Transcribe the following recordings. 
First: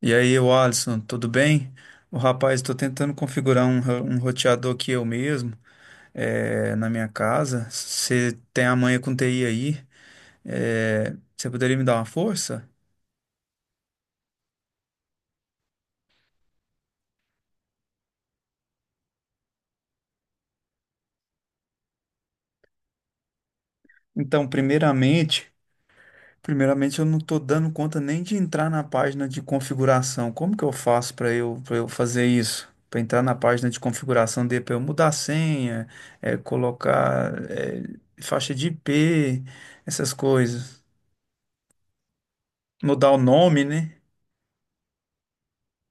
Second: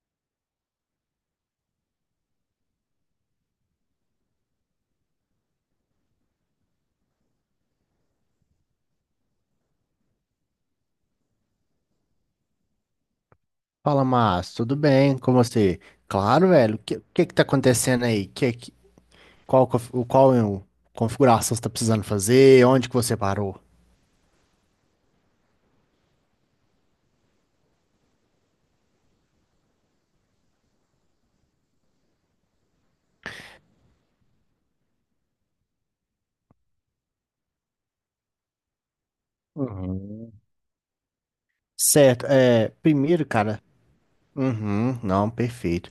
E aí, o Alisson, tudo bem? O rapaz, estou tentando configurar um roteador aqui eu mesmo, na minha casa. Você tem a manha com TI aí, você poderia me dar uma força? Fala, Márcio, tudo bem? Como você? Claro, velho. O que que tá acontecendo aí? Qual é o- configuração você tá precisando fazer? Onde que você parou? Então, primeiramente eu não estou dando conta nem de entrar na página de configuração. Como que eu faço para eu fazer isso? Para entrar na página de configuração, de para eu mudar a senha, colocar, faixa de IP, essas Uhum. coisas. Certo. Mudar o Primeiro, cara, nome, né? uhum, não, perfeito.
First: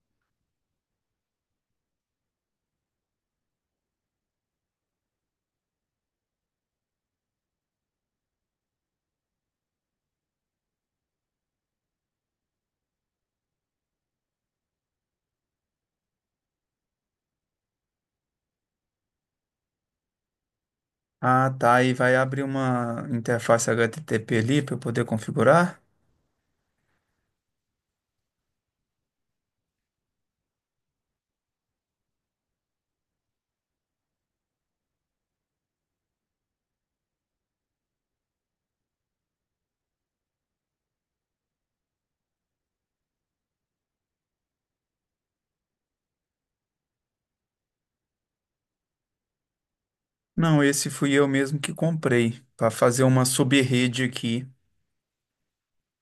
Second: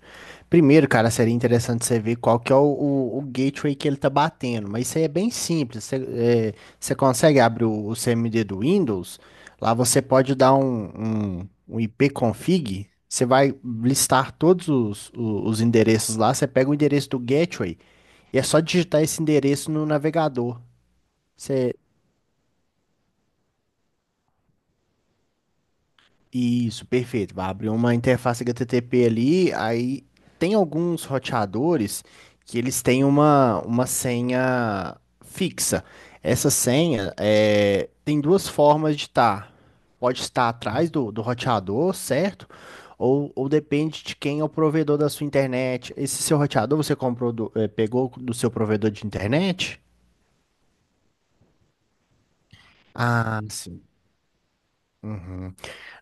Primeiro, cara, seria interessante você ver qual que é o gateway que ele tá batendo, mas isso aí é bem simples. Você, você consegue abrir o CMD do Windows, lá você pode dar um ipconfig, você vai listar todos os endereços lá, você pega o endereço do gateway e é só digitar esse endereço no navegador. Ah, tá. E vai abrir uma interface HTTP ali para eu poder configurar? Isso, perfeito. Vai abrir uma interface HTTP ali, aí tem alguns roteadores que eles têm uma senha fixa. Essa senha tem duas formas de estar. Pode estar atrás do roteador, certo? Ou depende de quem é o provedor da sua internet. Esse seu roteador você comprou pegou do seu provedor de internet? Não, esse fui eu mesmo que comprei para fazer uma Ah, sim. sub-rede aqui.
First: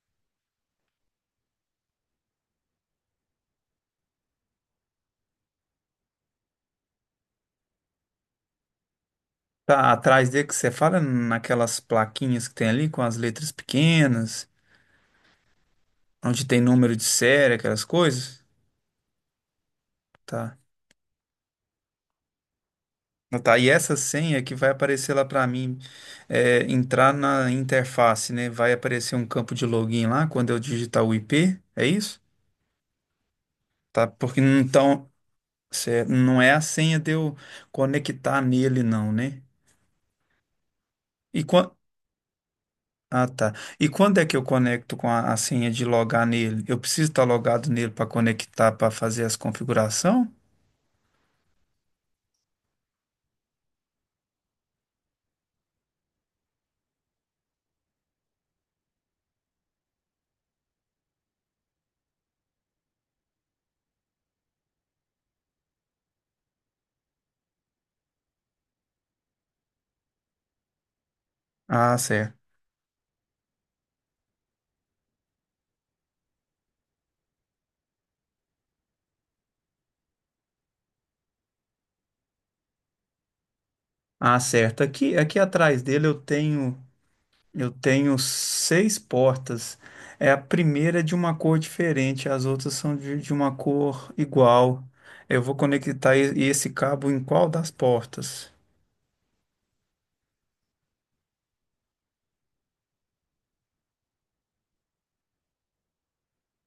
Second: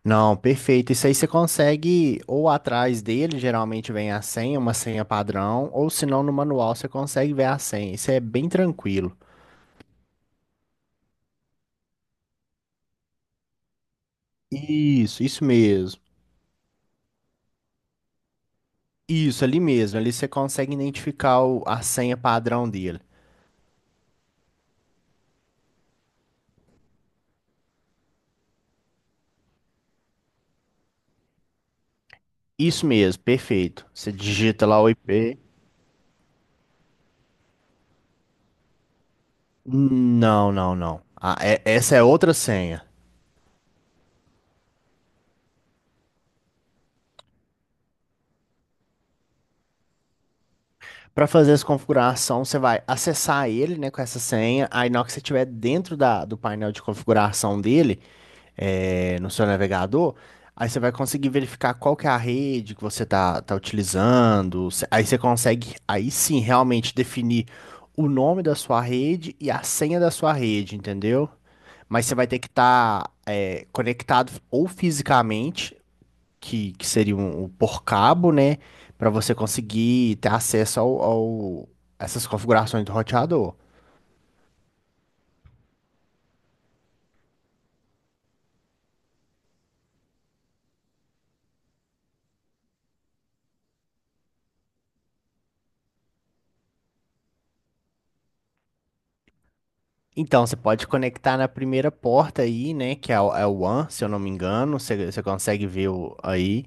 Não, perfeito. Isso aí você consegue, ou atrás dele, geralmente vem a senha, uma senha padrão, ou se não, no manual você consegue ver a senha. Isso é bem tranquilo. Tá atrás dele que você fala naquelas plaquinhas que tem ali com as letras pequenas, Isso mesmo. onde tem número de série, aquelas coisas. Isso, ali mesmo. Ali você Tá. consegue identificar a senha padrão dele. Ah, tá, e essa senha que vai aparecer lá para mim é, entrar na interface, né? Vai aparecer um campo de login lá quando eu digitar o IP, é isso? Isso mesmo, perfeito. Tá, Você porque digita lá o então. IP. Certo. Não é a senha de eu conectar nele, não, né? Não, não, não. Ah, E quan- essa é outra senha. Ah, tá. E quando é que eu conecto com a senha de logar nele? Eu preciso estar logado nele para conectar, para fazer as configurações? Para fazer essa configuração, você vai acessar ele, né, com essa senha. Aí, na hora que você estiver dentro do painel de configuração dele, no seu navegador, aí você vai conseguir verificar qual que é a rede que você tá utilizando. Aí você consegue, aí sim, realmente definir o nome da sua rede e a senha da sua rede, entendeu? Ah, Mas você vai ter certo. que estar conectado ou fisicamente, que seria um por cabo, né? Para você conseguir ter acesso ao essas configurações do roteador. Ah, certo. Aqui atrás dele eu tenho seis portas. É a primeira é de uma cor diferente, as outras são de uma cor igual. Eu vou conectar esse cabo em qual das portas? Então, você pode conectar na primeira porta aí, né? Que é é o One, se eu não me engano. Você consegue ver o, aí.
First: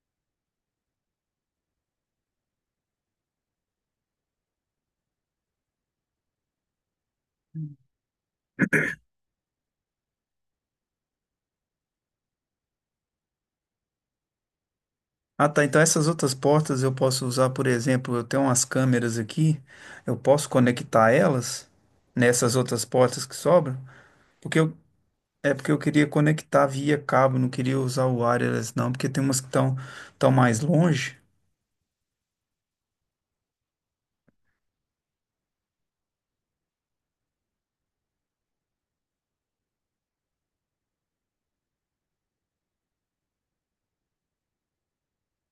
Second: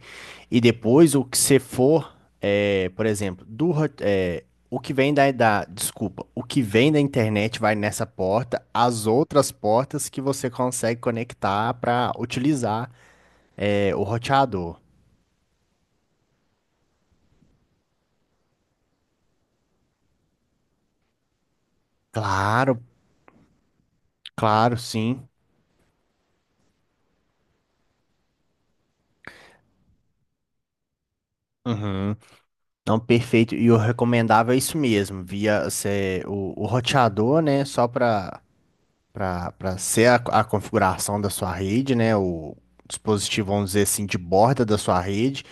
E depois, o que você for, por exemplo, o que vem da. Desculpa. O que vem da internet vai nessa porta. As outras portas que você consegue conectar para utilizar o roteador. Ah, tá. Então essas outras portas eu posso usar, por exemplo, eu tenho umas câmeras aqui, eu posso conectar elas nessas Claro, outras portas que sobram, porque eu, claro, sim. é porque eu queria conectar via cabo, não queria usar o wireless não, porque tem umas que estão tão mais longe, Uhum. Não, perfeito. E o recomendável é isso mesmo, via cê, o roteador, né? Só para para ser a configuração da sua rede, né? O dispositivo, vamos dizer assim, de borda da sua rede.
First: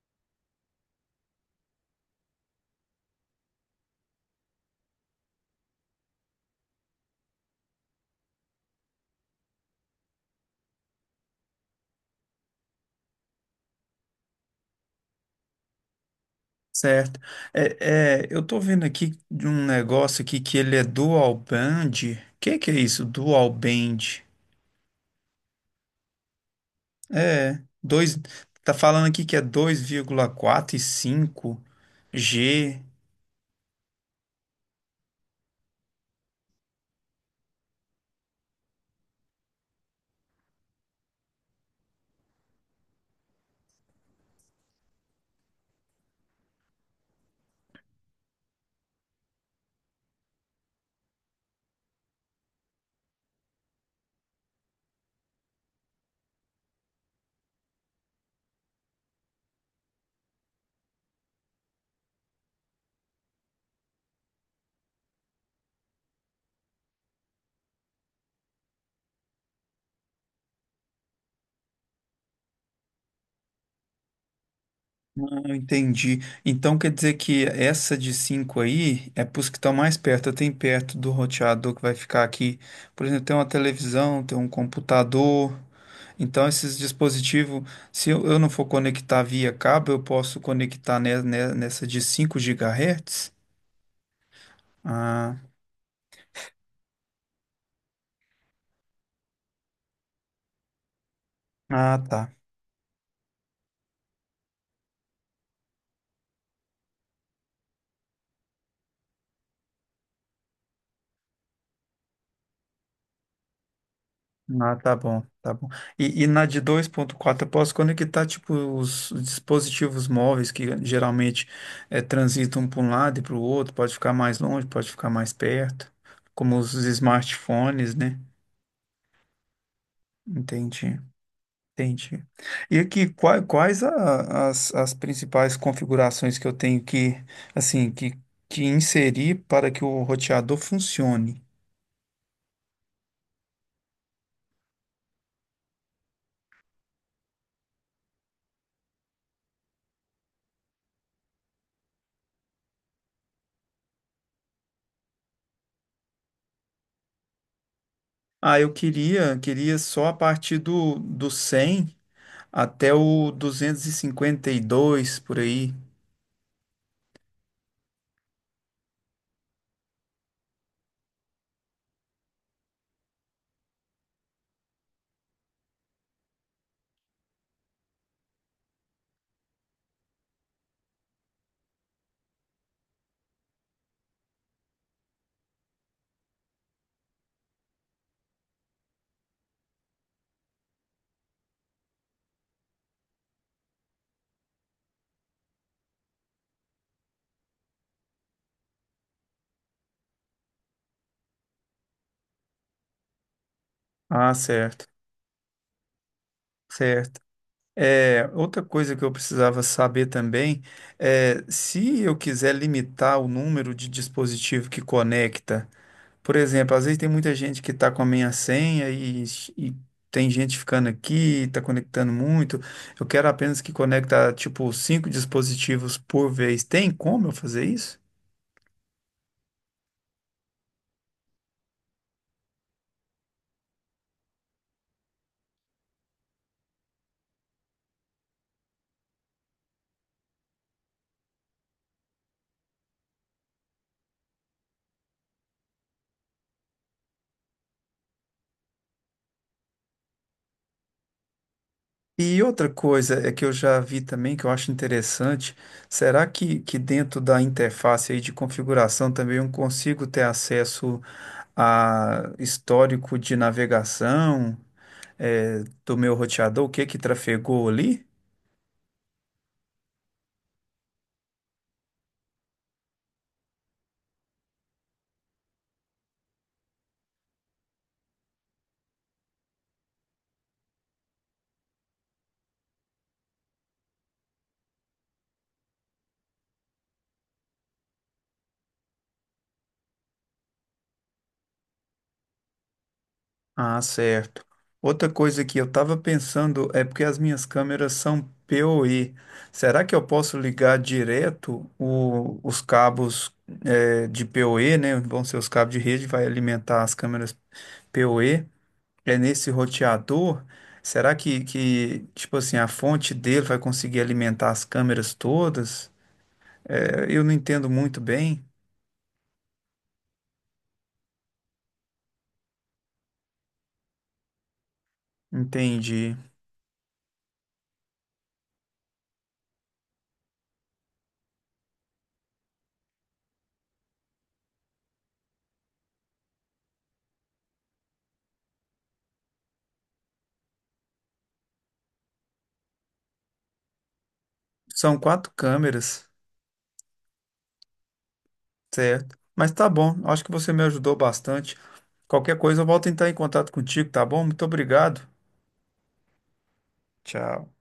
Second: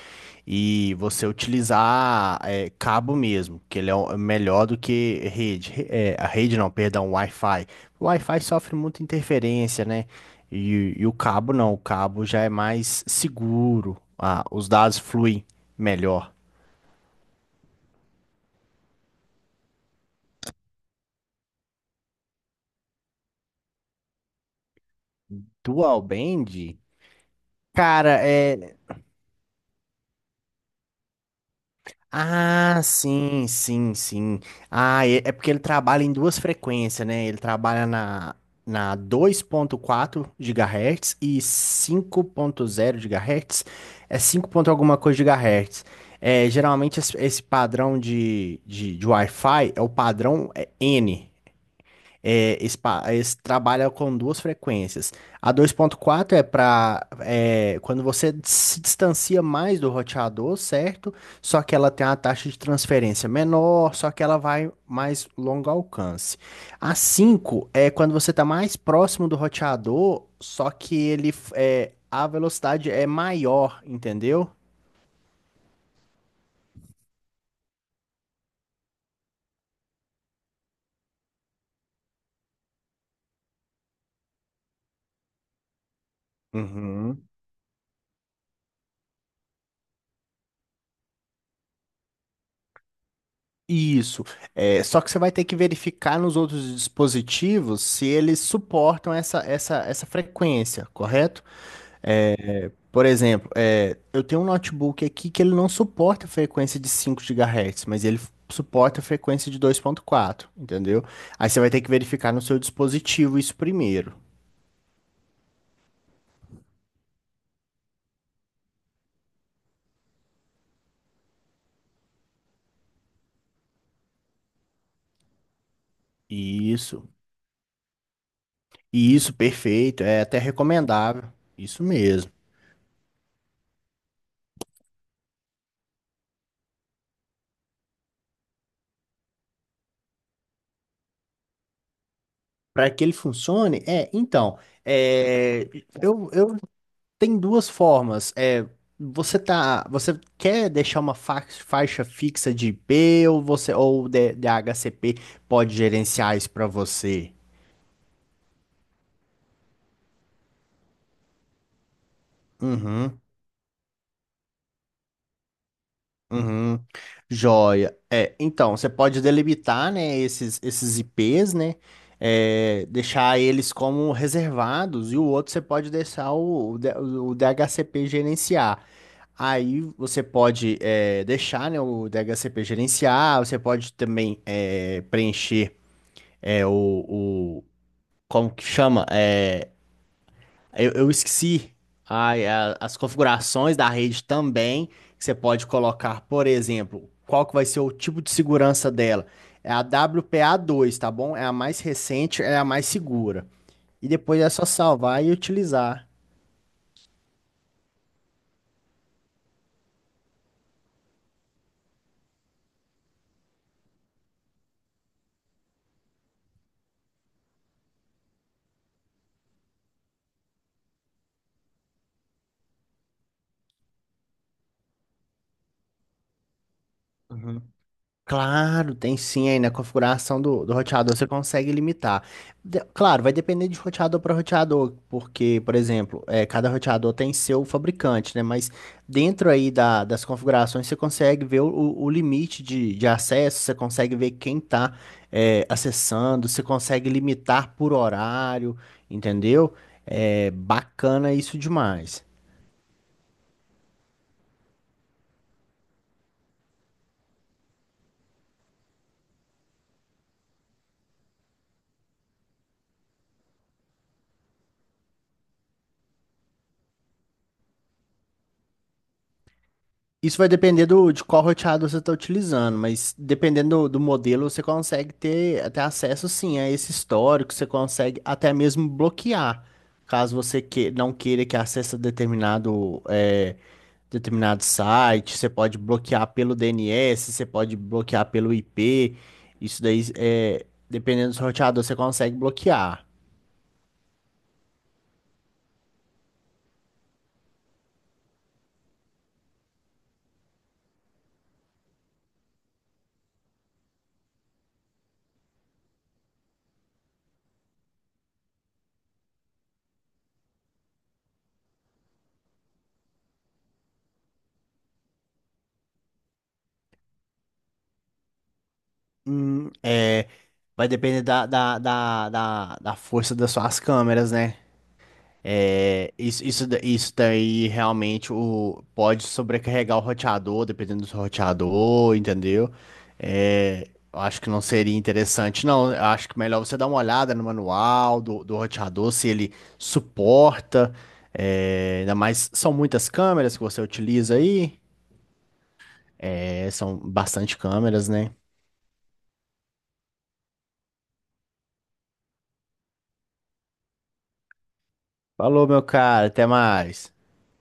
E você utilizar cabo mesmo, que ele é é melhor do que rede. A rede não, perdão, Wi-Fi. O Wi-Fi sofre muita interferência, né? E o cabo não, o cabo já é mais seguro. Ah, os dados fluem melhor. certo? Eu tô vendo aqui de um negócio aqui que ele é dual band. Que é isso? Dual band? Dual band, É, dois, cara, é. tá falando aqui que é 2,4 e cinco Ah, g. sim, sim, sim. Ah, é porque ele trabalha em duas frequências, né? Ele trabalha na dois ponto quatro GHz e cinco ponto zero GHz. É 5 ponto alguma coisa GHz. É, geralmente esse padrão de Wi-Fi é o padrão N. Esse, esse trabalha com duas frequências. A dois ponto quatro é para quando você se distancia mais do roteador, certo? Só que ela tem uma taxa de transferência menor, só que ela vai mais longo alcance. A 5 é quando você está mais próximo do roteador, só que ele a velocidade é maior, entendeu? Ah, entendi. Então quer dizer que essa de 5 aí é para os que estão mais perto, tem perto do roteador que vai ficar aqui. Por exemplo, tem uma televisão, tem um computador. Então esses Uhum. dispositivos, se eu não for conectar via cabo, eu posso conectar nessa de 5 gigahertz? Isso. É, só que você vai Ah, ter que verificar nos outros dispositivos se eles suportam essa frequência, correto? ah, tá. Por exemplo, eu tenho um notebook aqui que ele não suporta a frequência de 5 gigahertz mas ele suporta a frequência de dois ponto quatro entendeu? Aí você vai ter que verificar no seu dispositivo isso primeiro. Ah, tá bom, tá bom. E na de 2,4 eu posso conectar tipo os dispositivos móveis que geralmente transitam para um lado e para o outro, pode ficar mais longe, pode ficar mais perto, como os Isso. smartphones, né? Isso, perfeito. É até Entendi, recomendável. Isso entendi. mesmo. E aqui, quais as principais configurações que eu tenho que, assim, que inserir para que o roteador funcione? Para que ele funcione, é, então, é, eu tem duas formas. É, você quer deixar uma faixa fixa de I P ou você ou o de HCP pode gerenciar isso para você? Ah, eu queria só a partir do 100 até Uhum. o 252 por aí. Uhum. Joia. É, então, você pode delimitar, né, esses IPs, né? Deixar eles como reservados e o outro você pode deixar o DHCP gerenciar. Aí você pode deixar, né, o DHCP gerenciar, você pode também preencher é, o, o- como que chama? Eu esqueci as configurações da rede também, que você pode colocar, por exemplo, qual que vai ser o tipo de segurança dela. É a WPA2, tá bom? É a mais recente, é a mais segura. E Ah, depois é só certo, salvar e utilizar. certo. É, outra coisa que eu precisava saber também é se eu quiser limitar o número de dispositivo que conecta. Por exemplo, às vezes tem muita gente que está com a minha senha e tem gente ficando aqui, está conectando muito. Eu quero apenas que conecta tipo cinco dispositivos por vez. Tem como eu fazer isso? Claro, tem sim aí na configuração do roteador você consegue limitar. Claro, vai depender de roteador para roteador, porque, por exemplo, cada roteador tem seu fabricante, né? Mas dentro aí das configurações você consegue ver o limite de acesso, você consegue ver quem está acessando, você consegue limitar por horário, entendeu? É bacana isso demais. E outra coisa é que eu já vi também que eu acho interessante, será que dentro da interface aí de configuração também eu consigo ter acesso a histórico de navegação, do meu roteador, o que que trafegou ali? Isso vai depender de qual roteador você está utilizando, mas dependendo do modelo, você consegue ter até acesso sim a esse histórico, você consegue até mesmo bloquear, caso você não queira que acesse determinado, determinado site, você pode bloquear pelo DNS, você pode bloquear pelo IP, isso daí, dependendo do roteador, você consegue bloquear. Ah, certo. Outra coisa que eu estava pensando é porque as minhas câmeras são PoE. Será que eu posso ligar direto os cabos de PoE, né? Vão ser os cabos de rede, vai alimentar as câmeras PoE é nesse roteador. Será que, tipo assim, a fonte dele vai conseguir alimentar as câmeras todas? É, eu não entendo muito bem. É, vai depender da força das suas câmeras, né? Entendi. Isso daí realmente pode sobrecarregar o roteador, dependendo do roteador, entendeu? É, eu acho que não seria interessante, não. Eu acho que melhor você dar uma olhada no manual do roteador, se ele suporta. É, ainda mais, são muitas câmeras que você utiliza aí. São quatro câmeras, É, são bastante câmeras, né? certo? Mas tá bom, acho que você me ajudou bastante. Qualquer coisa, eu volto a entrar em contato contigo, tá bom? Muito obrigado. Falou, meu cara, até mais. Tchau.